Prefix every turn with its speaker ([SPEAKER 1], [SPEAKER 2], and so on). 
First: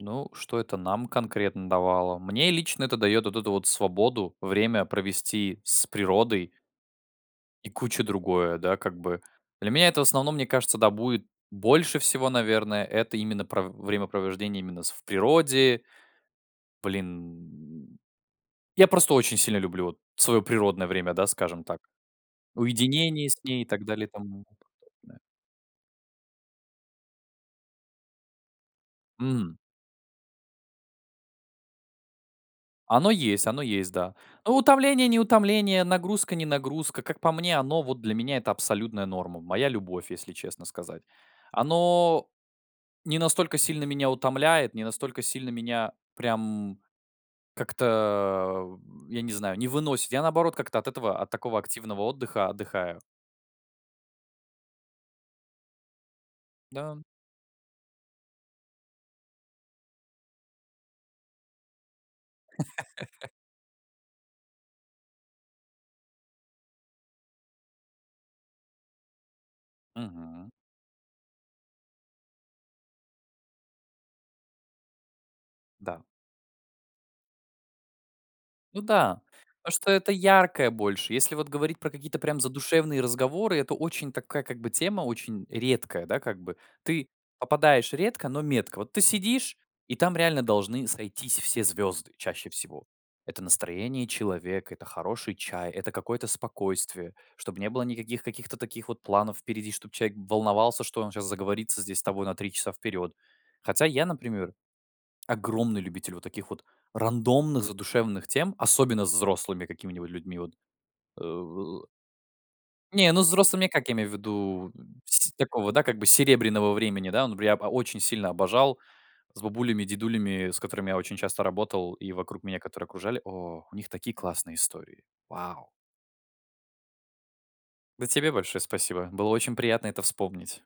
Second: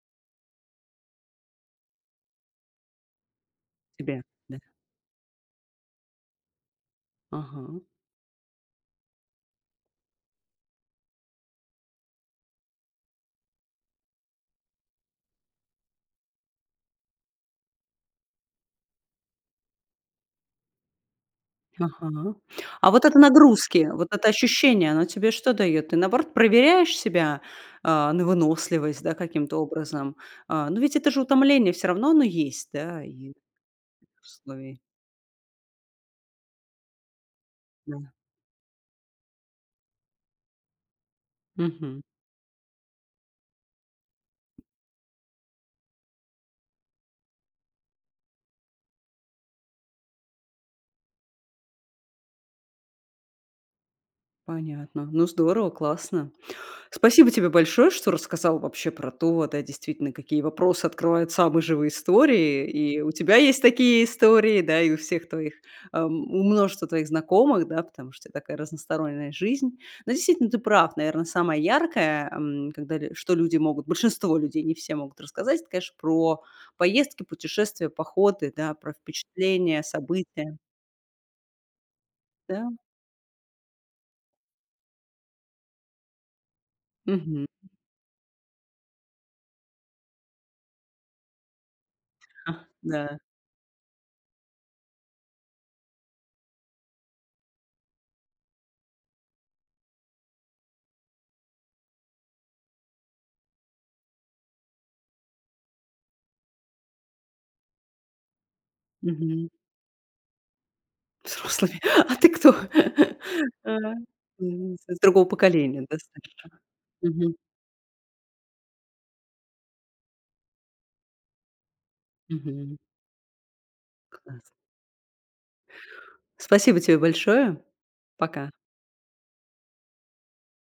[SPEAKER 1] Ну, что это нам конкретно давало? Мне лично это дает вот эту вот
[SPEAKER 2] Тебе.
[SPEAKER 1] свободу,
[SPEAKER 2] Да.
[SPEAKER 1] время провести с природой и
[SPEAKER 2] Ага.
[SPEAKER 1] куча другое. Да, как бы. Для меня это в основном, мне кажется, да, будет больше всего, наверное, это именно про в времяпровождение именно с в природе. Блин, я просто очень сильно люблю вот своё природное время, да, скажем так,
[SPEAKER 2] Ага, а вот это
[SPEAKER 1] уединение с ней и так
[SPEAKER 2] нагрузки,
[SPEAKER 1] далее
[SPEAKER 2] вот
[SPEAKER 1] и
[SPEAKER 2] это
[SPEAKER 1] тому
[SPEAKER 2] ощущение, оно
[SPEAKER 1] подобное.
[SPEAKER 2] тебе что даёт? Ты, наоборот, проверяешь себя, а, на выносливость, да,
[SPEAKER 1] Мгм.
[SPEAKER 2] каким-то образом? А, но ведь это же утомление всё равно, оно есть, да,
[SPEAKER 1] Оно
[SPEAKER 2] и
[SPEAKER 1] есть, оно есть, да. Ну,
[SPEAKER 2] Условий.
[SPEAKER 1] утомление-не утомление, нагрузка-не нагрузка. Как по мне, оно, вот
[SPEAKER 2] Да.
[SPEAKER 1] для меня, это абсолютная норма. Моя любовь, если честно сказать.
[SPEAKER 2] Мгм.
[SPEAKER 1] Оно не настолько сильно меня утомляет, не настолько сильно меня прям как-то, э, я не знаю, не выносит. Я, наоборот, как-то от этого, от такого активного отдыхаю.
[SPEAKER 2] Понятно. Ну, здорово, классно.
[SPEAKER 1] Да.
[SPEAKER 2] Спасибо тебе большое, что рассказал вообще про то, да, действительно, какие вопросы открывают самые живые истории. И у тебя есть такие истории, да, и у всех твоих эм, у множества твоих знакомых, да, потому что у тебя такая разносторонняя жизнь. Да, действительно,
[SPEAKER 1] Мгм.
[SPEAKER 2] ты прав, наверное, самое яркое, эм, когда что люди большинство людей могут те рассказать, это, конечно,
[SPEAKER 1] Да.
[SPEAKER 2] про поездки, путешествия, походы, да,
[SPEAKER 1] Ну
[SPEAKER 2] про
[SPEAKER 1] да. Потому
[SPEAKER 2] впечатления,
[SPEAKER 1] что это
[SPEAKER 2] события.
[SPEAKER 1] яркое больше. Если вот говорить про какие-то прям
[SPEAKER 2] Да.
[SPEAKER 1] задушевные разговоры, это очень такая, как бы, тема, очень редкая, да, как бы, ты
[SPEAKER 2] Мгм.
[SPEAKER 1] попадаешь редко, но метко. Вот ты сидишь, и там реально должны сойтись все звёзды чаще
[SPEAKER 2] Ха,
[SPEAKER 1] всего.
[SPEAKER 2] да.
[SPEAKER 1] Это настроение человека, это хороший чай, это какое-то спокойствие, чтобы не было никаких каких-то таких вот планов впереди, чтобы человек волновался, что он сейчас заговорится здесь с тобой на 3 часа вперёд. Хотя я, например, огромный любитель вот таких вот рандомных задушевных тем, особенно с
[SPEAKER 2] Мгм.
[SPEAKER 1] взрослыми какими-нибудь людьми. Вот, э
[SPEAKER 2] Взрослый. А ты кто?
[SPEAKER 1] Не, ну, с взрослыми,
[SPEAKER 2] Э,
[SPEAKER 1] как я имею в виду?
[SPEAKER 2] мгм,
[SPEAKER 1] Н
[SPEAKER 2] из другого
[SPEAKER 1] сь такого, да,
[SPEAKER 2] поколения
[SPEAKER 1] как бы,
[SPEAKER 2] достаточно.
[SPEAKER 1] серебряного времени. Да, н
[SPEAKER 2] Мгм.
[SPEAKER 1] бря ба очень сильно обожал с бабулями, дедулями, с которыми я очень часто работал, и вокруг меня,
[SPEAKER 2] Мгм.
[SPEAKER 1] которые окружали. О, у них такие
[SPEAKER 2] Класс.
[SPEAKER 1] классные истории. Вау!
[SPEAKER 2] Спасибо тебе большое.
[SPEAKER 1] Да, тебе
[SPEAKER 2] Пока.
[SPEAKER 1] большое спасибо. Было очень приятно это вспомнить.